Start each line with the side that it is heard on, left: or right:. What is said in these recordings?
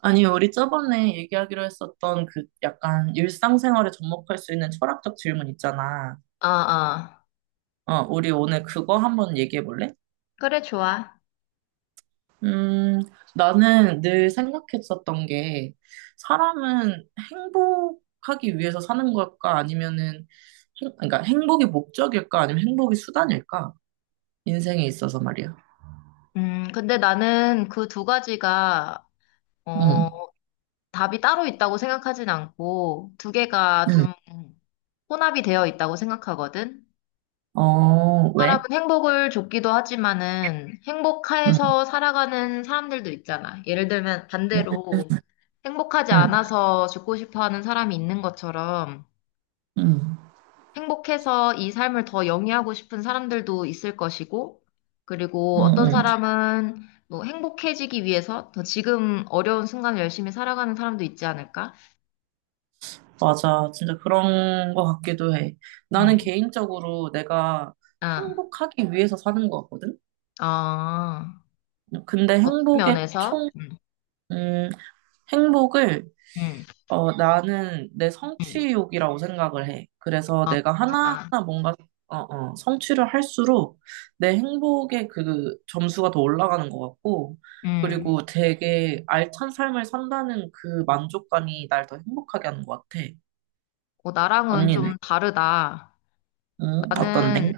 right: 아니, 우리 저번에 얘기하기로 했었던 그 약간 일상생활에 접목할 수 있는 철학적 질문 있잖아.
left: 아, 아.
right: 어, 우리 오늘 그거 한번 얘기해 볼래?
left: 그래, 좋아.
right: 음, 나는 늘 생각했었던 게 사람은 행복하기 위해서 사는 걸까? 아니면은 그러니까 행복이 목적일까? 아니면 행복이 수단일까? 인생에 있어서 말이야.
left: 근데 나는 그 두 가지가, 어,
right: 응,
left: 답이 따로 있다고 생각하진 않고, 두 개가
right: 응.
left: 좀 혼합이 되어 있다고 생각하거든?
right: 어,
left: 사람은
right: 왜?
left: 행복을 줬기도 하지만은,
right: 응,
left: 행복해서 살아가는 사람들도 있잖아. 예를 들면,
right: 응,
left: 반대로, 행복하지
right: 응,
left: 않아서 죽고 싶어 하는 사람이 있는 것처럼, 행복해서 이 삶을 더 영위하고 싶은 사람들도 있을 것이고, 그리고
right: 응,
left: 어떤
right: 응.
left: 사람은 뭐 행복해지기 위해서 더 지금 어려운 순간 을 열심히 살아가는 사람도 있지 않을까?
right: 맞아. 진짜 그런 거 같기도 해. 나는
left: 음,
right: 개인적으로 내가
left: 아,
right: 행복하기 위해서 사는 거 같거든?
left: 아,
right: 근데
left: 어떤 면에서,
right: 음, 행복을,
left: 음,
right: 나는 내
left: 음,
right: 성취욕이라고 생각을 해. 그래서 내가 하나하나
left: 아,
right: 뭔가, 성취를 할수록 내 행복의 그 점수가 더 올라가는 것 같고,
left: 음,
right: 그리고 되게 알찬 삶을 산다는 그 만족감이 날 더 행복하게 하는 것 같아.
left: 나랑은
right: 언니는?
left: 좀 다르다.
right: 응, 어떤데?
left: 나는,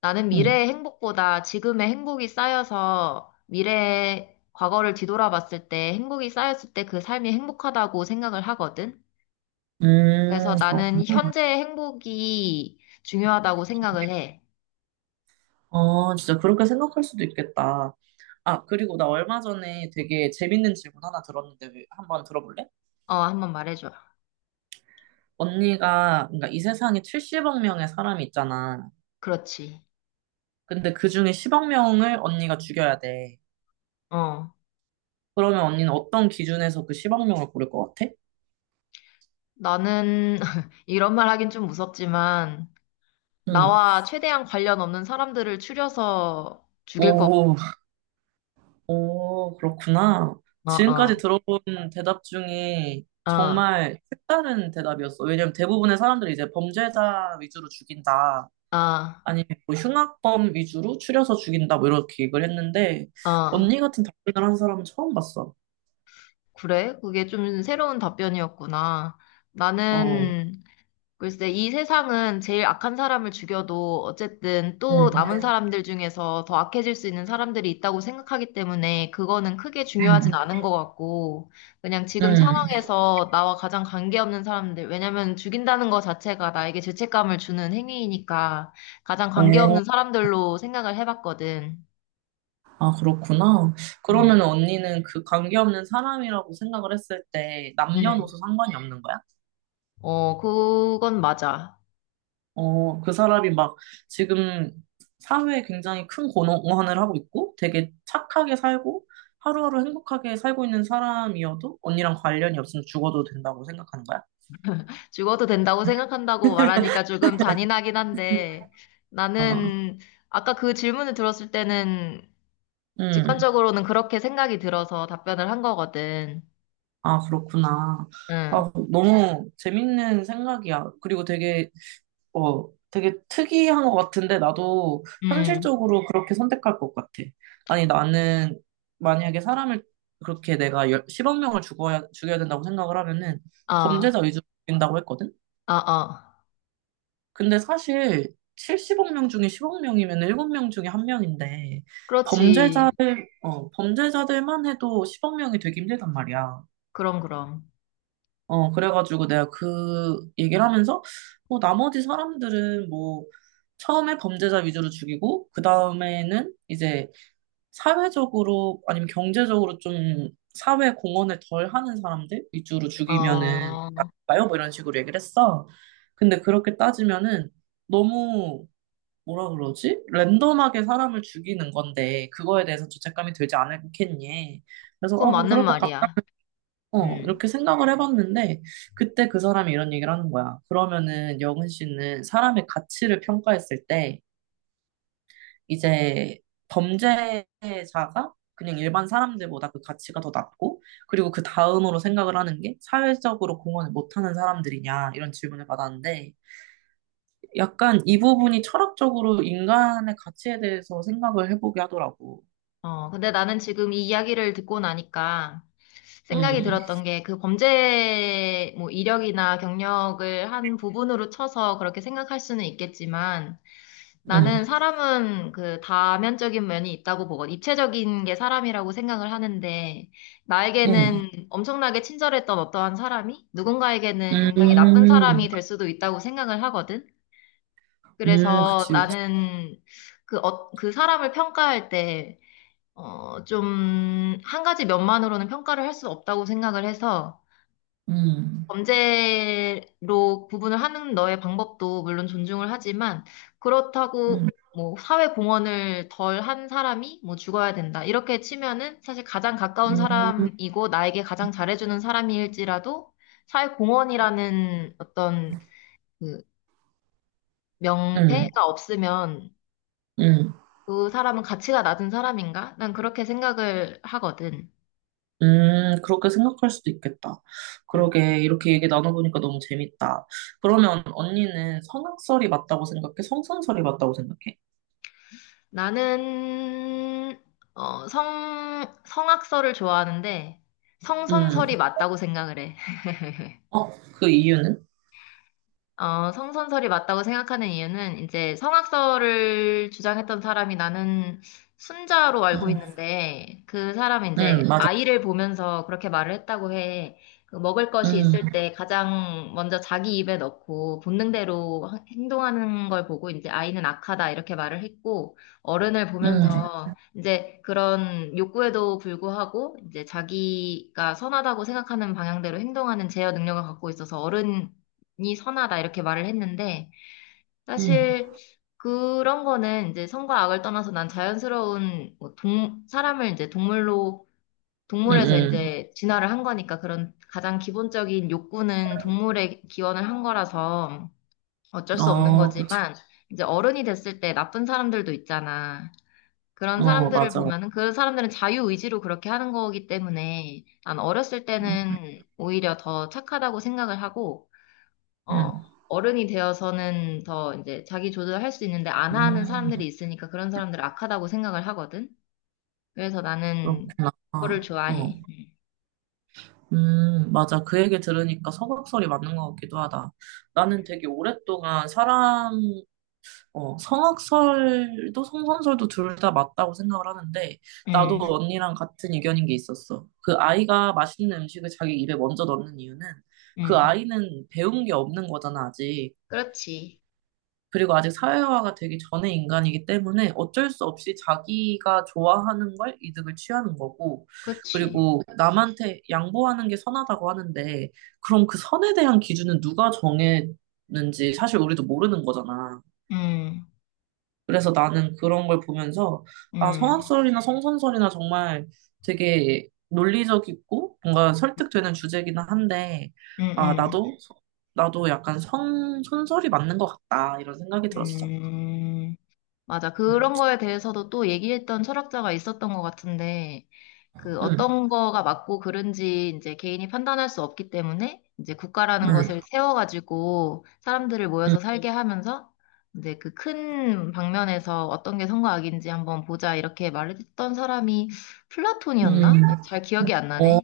left: 나는 미래의
right: 응.
left: 행복보다 지금의 행복이 쌓여서 미래의 과거를 뒤돌아봤을 때 행복이 쌓였을 때 그 삶이 행복하다고 생각을 하거든. 그래서 나는
right: 그렇구나.
left: 현재의 행복이 중요하다고 생각을 해.
right: 아, 진짜 그렇게 생각할 수도 있겠다. 아, 그리고 나 얼마 전에 되게 재밌는 질문 하나 들었는데 한번 들어볼래?
left: 어, 한번 말해줘.
right: 언니가, 그러니까 이 세상에 70억 명의 사람이 있잖아.
left: 그렇지.
right: 근데 그 중에 10억 명을 언니가 죽여야 돼.
left: 어,
right: 그러면 언니는 어떤 기준에서 그 10억 명을 고를 것 같아?
left: 나는 이런 말 하긴 좀 무섭지만
right: 응.
left: 나와 최대한 관련 없는 사람들을 추려서 죽일 거.
right: 오, 오, 그렇구나.
left: 어,
right: 지금까지
left: 어,
right: 들어본 대답 중에
left: 어,
right: 정말 색다른 대답이었어. 왜냐면 대부분의 사람들이 이제 범죄자 위주로 죽인다.
left: 어,
right: 아니면 뭐 흉악범 위주로 추려서 죽인다 뭐 이렇게 얘기를 했는데
left: 어.
right: 언니 같은 답변을 한 사람은 처음 봤어.
left: 그래? 그게 좀 새로운 답변이었구나.
right: 어.
left: 나는 글쎄, 이 세상은 제일 악한 사람을 죽여도 어쨌든 또 남은
right: 음.
left: 사람들 중에서 더 악해질 수 있는 사람들이 있다고 생각하기 때문에 그거는 크게 중요하진 않은 것 같고, 그냥 지금
right: 음.
left: 상황에서 나와 가장 관계없는 사람들, 왜냐면 죽인다는 것 자체가 나에게 죄책감을 주는 행위이니까 가장
right: 어.
left: 관계없는 사람들로 생각을 해봤거든.
right: 아, 그렇구나. 그러면
left: 음,
right: 언니는 그 관계없는 사람이라고 생각을 했을 때 남녀노소
left: 음.
right: 상관이 없는 거야?
left: 어, 그건 맞아.
right: 어, 그 사람이 막 지금 사회에 굉장히 큰 공헌을 하고 있고 되게 착하게 살고 하루하루 행복하게 살고 있는 사람이어도 언니랑 관련이 없으면 죽어도 된다고 생각하는 거야?
left: 죽어도 된다고 생각한다고 말하니까 조금 잔인하긴 한데
right: 어.
left: 나는 아까 그 질문을 들었을 때는
right: 음.
left: 직관적으로는 그렇게 생각이 들어서 답변을 한 거거든.
right: 아, 그렇구나.
left: 응,
right: 아, 너무 재밌는 생각이야. 그리고 되게 특이한 것 같은데, 나도
left: 응,
right: 현실적으로 그렇게 선택할 것 같아. 아니, 나는 만약에 사람을 그렇게 내가 10억 명을 죽여야 된다고 생각을 하면은
left: 어,
right: 범죄자 위주로 죽인다고 했거든?
left: 어, 어.
right: 근데 사실 70억 명 중에 10억 명이면 7명 중에 한명인데
left: 그렇지.
right: 범죄자들, 범죄자들만 해도 10억 명이 되기 힘들단 말이야.
left: 그럼, 그럼.
right: 그래가지고 내가 그 얘기를 하면서, 뭐, 나머지 사람들은 뭐, 처음에 범죄자 위주로 죽이고, 그 다음에는 이제 사회적으로, 아니면 경제적으로 좀 사회 공헌을 덜 하는 사람들 위주로 죽이면은,
left: 어,
right: 나요? 뭐 이런 식으로 얘기를 했어. 근데 그렇게 따지면은, 너무, 뭐라 그러지? 랜덤하게 사람을 죽이는 건데, 그거에 대해서 죄책감이 들지 않겠니? 그래서,
left: 그건
right: 뭐,
left: 맞는
right: 그럴 것
left: 말이야. 음.
right: 이렇게 생각을 해봤는데, 그때 그 사람이 이런 얘기를 하는 거야. 그러면은 여은 씨는 사람의 가치를 평가했을 때, 이제 범죄자가 그냥 일반 사람들보다 그 가치가 더 낮고, 그리고 그 다음으로 생각을 하는 게 사회적으로 공헌을 못하는 사람들이냐, 이런 질문을 받았는데, 약간 이 부분이 철학적으로 인간의 가치에 대해서 생각을 해보게 하더라고.
left: 어, 근데 나는 지금 이 이야기를 듣고 나니까 생각이
right: 음,
left: 들었던 게 그 범죄 뭐 이력이나 경력을 한 부분으로 쳐서 그렇게 생각할 수는 있겠지만
right: 음,
left: 나는 사람은 그 다면적인 면이 있다고 보거든. 입체적인 게 사람이라고 생각을 하는데
right: 음,
left: 나에게는 엄청나게 친절했던 어떠한 사람이 누군가에게는 굉장히 나쁜 사람이
right: 음,
left: 될 수도 있다고 생각을 하거든. 그래서
right: 그치, 그치.
left: 나는 그 사람을 평가할 때 좀, 한 가지 면만으로는 평가를 할 수 없다고 생각을 해서,
right: 음,
left: 범죄로 구분을 하는 너의 방법도 물론 존중을 하지만, 그렇다고,
right: 음.
left: 뭐, 사회 공헌을 덜 한 사람이, 뭐, 죽어야 된다. 이렇게 치면은, 사실 가장 가까운
right: 음.
left: 사람이고, 나에게 가장 잘해주는 사람일지라도, 사회 공헌이라는 어떤, 그,
right: 음,
left: 명패가 없으면,
right: 음,
left: 그 사람은 가치가 낮은 사람인가? 난 그렇게 생각을 하거든.
right: 그렇게 생각할 수도 있겠다.
left: 예.
right: 그러게, 이렇게 얘기 나눠보니까 너무 재밌다. 그러면 언니는 성악설이 맞다고 생각해? 성선설이 맞다고 생각해?
left: 나는 성 성악설을 좋아하는데 성선설이
right: 음,
left: 맞다고 생각을 해.
right: 어, 그 이유는?
left: 어, 성선설이 맞다고 생각하는 이유는 이제 성악설을 주장했던 사람이 나는 순자로 알고
right: 음,
left: 있는데 그 사람은 이제
right: 맞아.
left: 아이를 보면서 그렇게 말을 했다고 해. 그 먹을 것이
right: 음,
left: 있을 때 가장 먼저 자기 입에 넣고 본능대로 행동하는 걸 보고 이제 아이는 악하다 이렇게 말을 했고 어른을
right: 음,
left: 보면서 이제 그런 욕구에도 불구하고 이제 자기가 선하다고 생각하는 방향대로 행동하는 제어 능력을 갖고 있어서 어른 이 선하다 이렇게 말을 했는데
right: 음,
left: 사실 그런 거는 이제 선과 악을 떠나서 난 자연스러운 뭐동 사람을 이제 동물로 동물에서
right: 음,
left: 이제 진화를 한 거니까 그런 가장 기본적인 욕구는 동물에 기원을 한 거라서 어쩔 수 없는
right: 어, 그치.
left: 거지만 이제 어른이 됐을 때 나쁜 사람들도 있잖아. 그런
right: 어,
left: 사람들을
right: 맞아.
left: 보면은 그런 사람들은 자유의지로 그렇게 하는 거기 때문에 난 어렸을
right: 음,
left: 때는 오히려 더 착하다고 생각을 하고 어,
right: 음,
left: 어른이 되어서는 더 이제 자기 조절할 수 있는데 안 하는
right: 음,
left: 사람들이 있으니까 그런 사람들 악하다고 생각을 하거든. 그래서 나는
right: 그렇구나.
left: 그거를
right: 어,
left: 좋아해. 응,
right: 응, 맞아. 그 얘기 들으니까 성악설이 맞는 것 같기도 하다. 나는 되게 오랫동안 성악설도 성선설도 둘 다 맞다고 생각을 하는데, 나도
left: 응,
right: 언니랑 같은 의견인 게 있었어. 그 아이가 맛있는 음식을 자기 입에 먼저 넣는 이유는 그
left: 응.
right: 아이는 배운 게 없는 거잖아, 아직.
left: 그렇지.
right: 그리고 아직 사회화가 되기 전의 인간이기 때문에 어쩔 수 없이 자기가 좋아하는 걸 이득을 취하는 거고,
left: 그렇지.
right: 그리고 남한테 양보하는 게 선하다고 하는데, 그럼 그 선에 대한 기준은 누가 정했는지 사실 우리도 모르는 거잖아.
left: 응,
right: 그래서 나는 그런 걸 보면서, 아,
left: 응,
right: 성악설이나 성선설이나 정말 되게 논리적이고 뭔가 설득되는 주제기는 한데,
left: 응,
right: 아,
left: 응.
right: 나도, 나도 약간 선설이 맞는 것 같다, 이런 생각이 들었어.
left: 음, 맞아.
right: 음,
left: 그런 거에 대해서도 또 얘기했던 철학자가 있었던 것 같은데, 그
right: 음,
left: 어떤 거가 맞고 그른지 이제 개인이 판단할 수 없기 때문에 이제 국가라는
right: 음,
left: 것을 세워가지고 사람들을
right: 음,
left: 모여서 살게 하면서 이제 그 큰 방면에서 어떤 게 선과 악인지 한번 보자 이렇게 말했던 사람이 플라톤이었나?
right: 음.
left: 잘 기억이 안
right: 어,
left: 나네.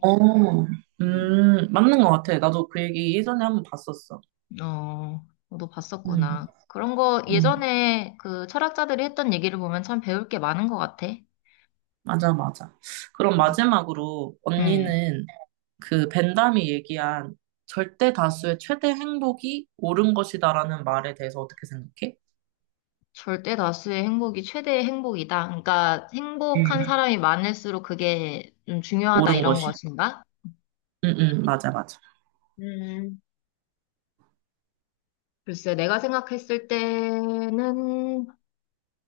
left: 음.
right: 맞는 것 같아. 나도 그 얘기 예전에 한 번 봤었어.
left: 어, 너도
right: 음,
left: 봤었구나. 그런 거
right: 음,
left: 예전에 그 철학자들이 했던 얘기를 보면 참 배울 게 많은 것 같아.
right: 맞아, 맞아. 그럼 마지막으로
left: 음.
right: 언니는 그 벤담이 얘기한 절대 다수의 최대 행복이 옳은 것이다라는 말에 대해서 어떻게 생각해?
left: 절대 다수의 행복이 최대의 행복이다. 그러니까 행복한
right: 음,
left: 사람이 많을수록 그게 좀 중요하다
right: 옳은
left: 이런
right: 것이.
left: 것인가?
right: 응, 응, 맞아, 맞아.
left: 음, 글쎄, 내가 생각했을 때는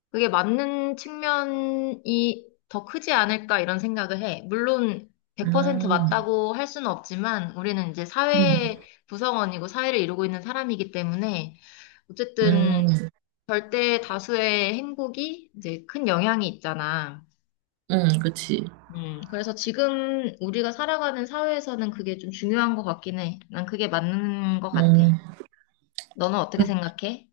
left: 그게 맞는 측면이 더 크지 않을까 이런 생각을 해. 물론 100%
right: 음,
left: 맞다고 할 수는 없지만 우리는 이제
right: 음,
left: 사회 구성원이고 사회를 이루고 있는 사람이기 때문에 어쨌든
right: 음,
left: 절대 다수의 행복이 이제 큰 영향이 있잖아.
right: 그치.
left: 그래서 지금 우리가 살아가는 사회에서는 그게 좀 중요한 것 같긴 해. 난 그게 맞는 것 같아.
right: 음.
left: 너는 어떻게 생각해?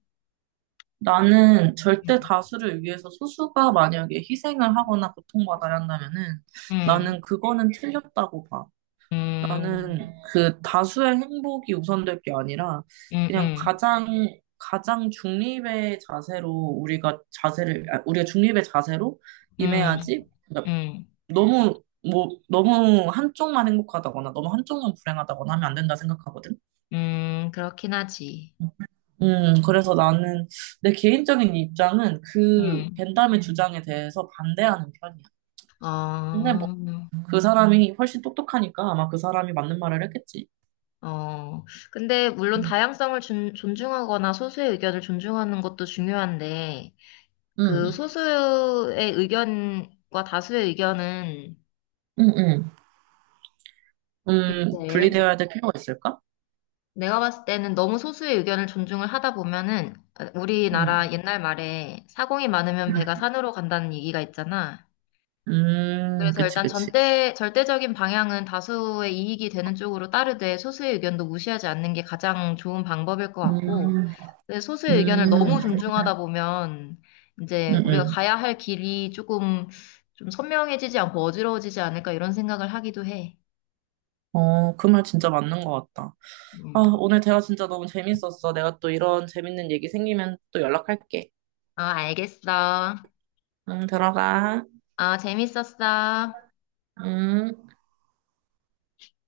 right: 나는 절대
left: 음,
right: 다수를 위해서 소수가 만약에 희생을 하거나 고통받아야 한다면은
left: 음,
right: 나는 그거는 틀렸다고 봐.
left: 음,
right: 나는 그 다수의 행복이 우선될 게 아니라
left: 음,
right: 그냥
left: 음,
right: 가장 가장 중립의 자세로 우리가 중립의 자세로
left: 음,
right: 임해야지. 그러니까
left: 음,
right: 너무 뭐 너무 한쪽만 행복하다거나 너무 한쪽만 불행하다거나 하면 안 된다 생각하거든.
left: 그렇긴 하지.
right: 그래서 나는 내 개인적인 입장은 그
left: 음.
right: 벤담의 주장에 대해서 반대하는 편이야. 근데
left: 어,
right: 뭐 그 사람이 훨씬 똑똑하니까 아마 그 사람이 맞는 말을 했겠지.
left: 어. 근데 물론
right: 음,
left: 다양성을 존중하거나 소수의 의견을 존중하는 것도 중요한데, 그
right: 음,
left: 소수의 의견과 다수의 의견은
right: 음.
left: 글쎄,
right: 분리되어야 될 필요가 있을까?
left: 내가 봤을 때는 너무 소수의 의견을 존중을 하다 보면은 어,
right: 음,
left: 우리나라 옛날 말에 사공이 많으면 배가
right: 음,
left: 산으로 간다는 얘기가 있잖아. 그래서
right: 그치,
left: 일단
right: 그치.
left: 절대적인 방향은 다수의 이익이 되는 쪽으로 따르되 소수의 의견도 무시하지 않는 게 가장 좋은 방법일 것 같고,
right: 음,
left: 근데 소수의 의견을 너무
right: 음,
left: 존중하다 보면
right: 음,
left: 이제 우리가
right: 음.
left: 가야 할 길이 조금 좀 선명해지지 않고 어지러워지지 않을까 이런 생각을 하기도 해.
right: 어, 그 말 진짜 맞는 것 같다. 아,
left: 음.
right: 오늘 대화 진짜 너무 재밌었어. 내가 또 이런 재밌는 얘기 생기면 또 연락할게.
left: 아, 알겠어.
right: 응, 들어가.
left: 아, 재밌었어.
right: 응.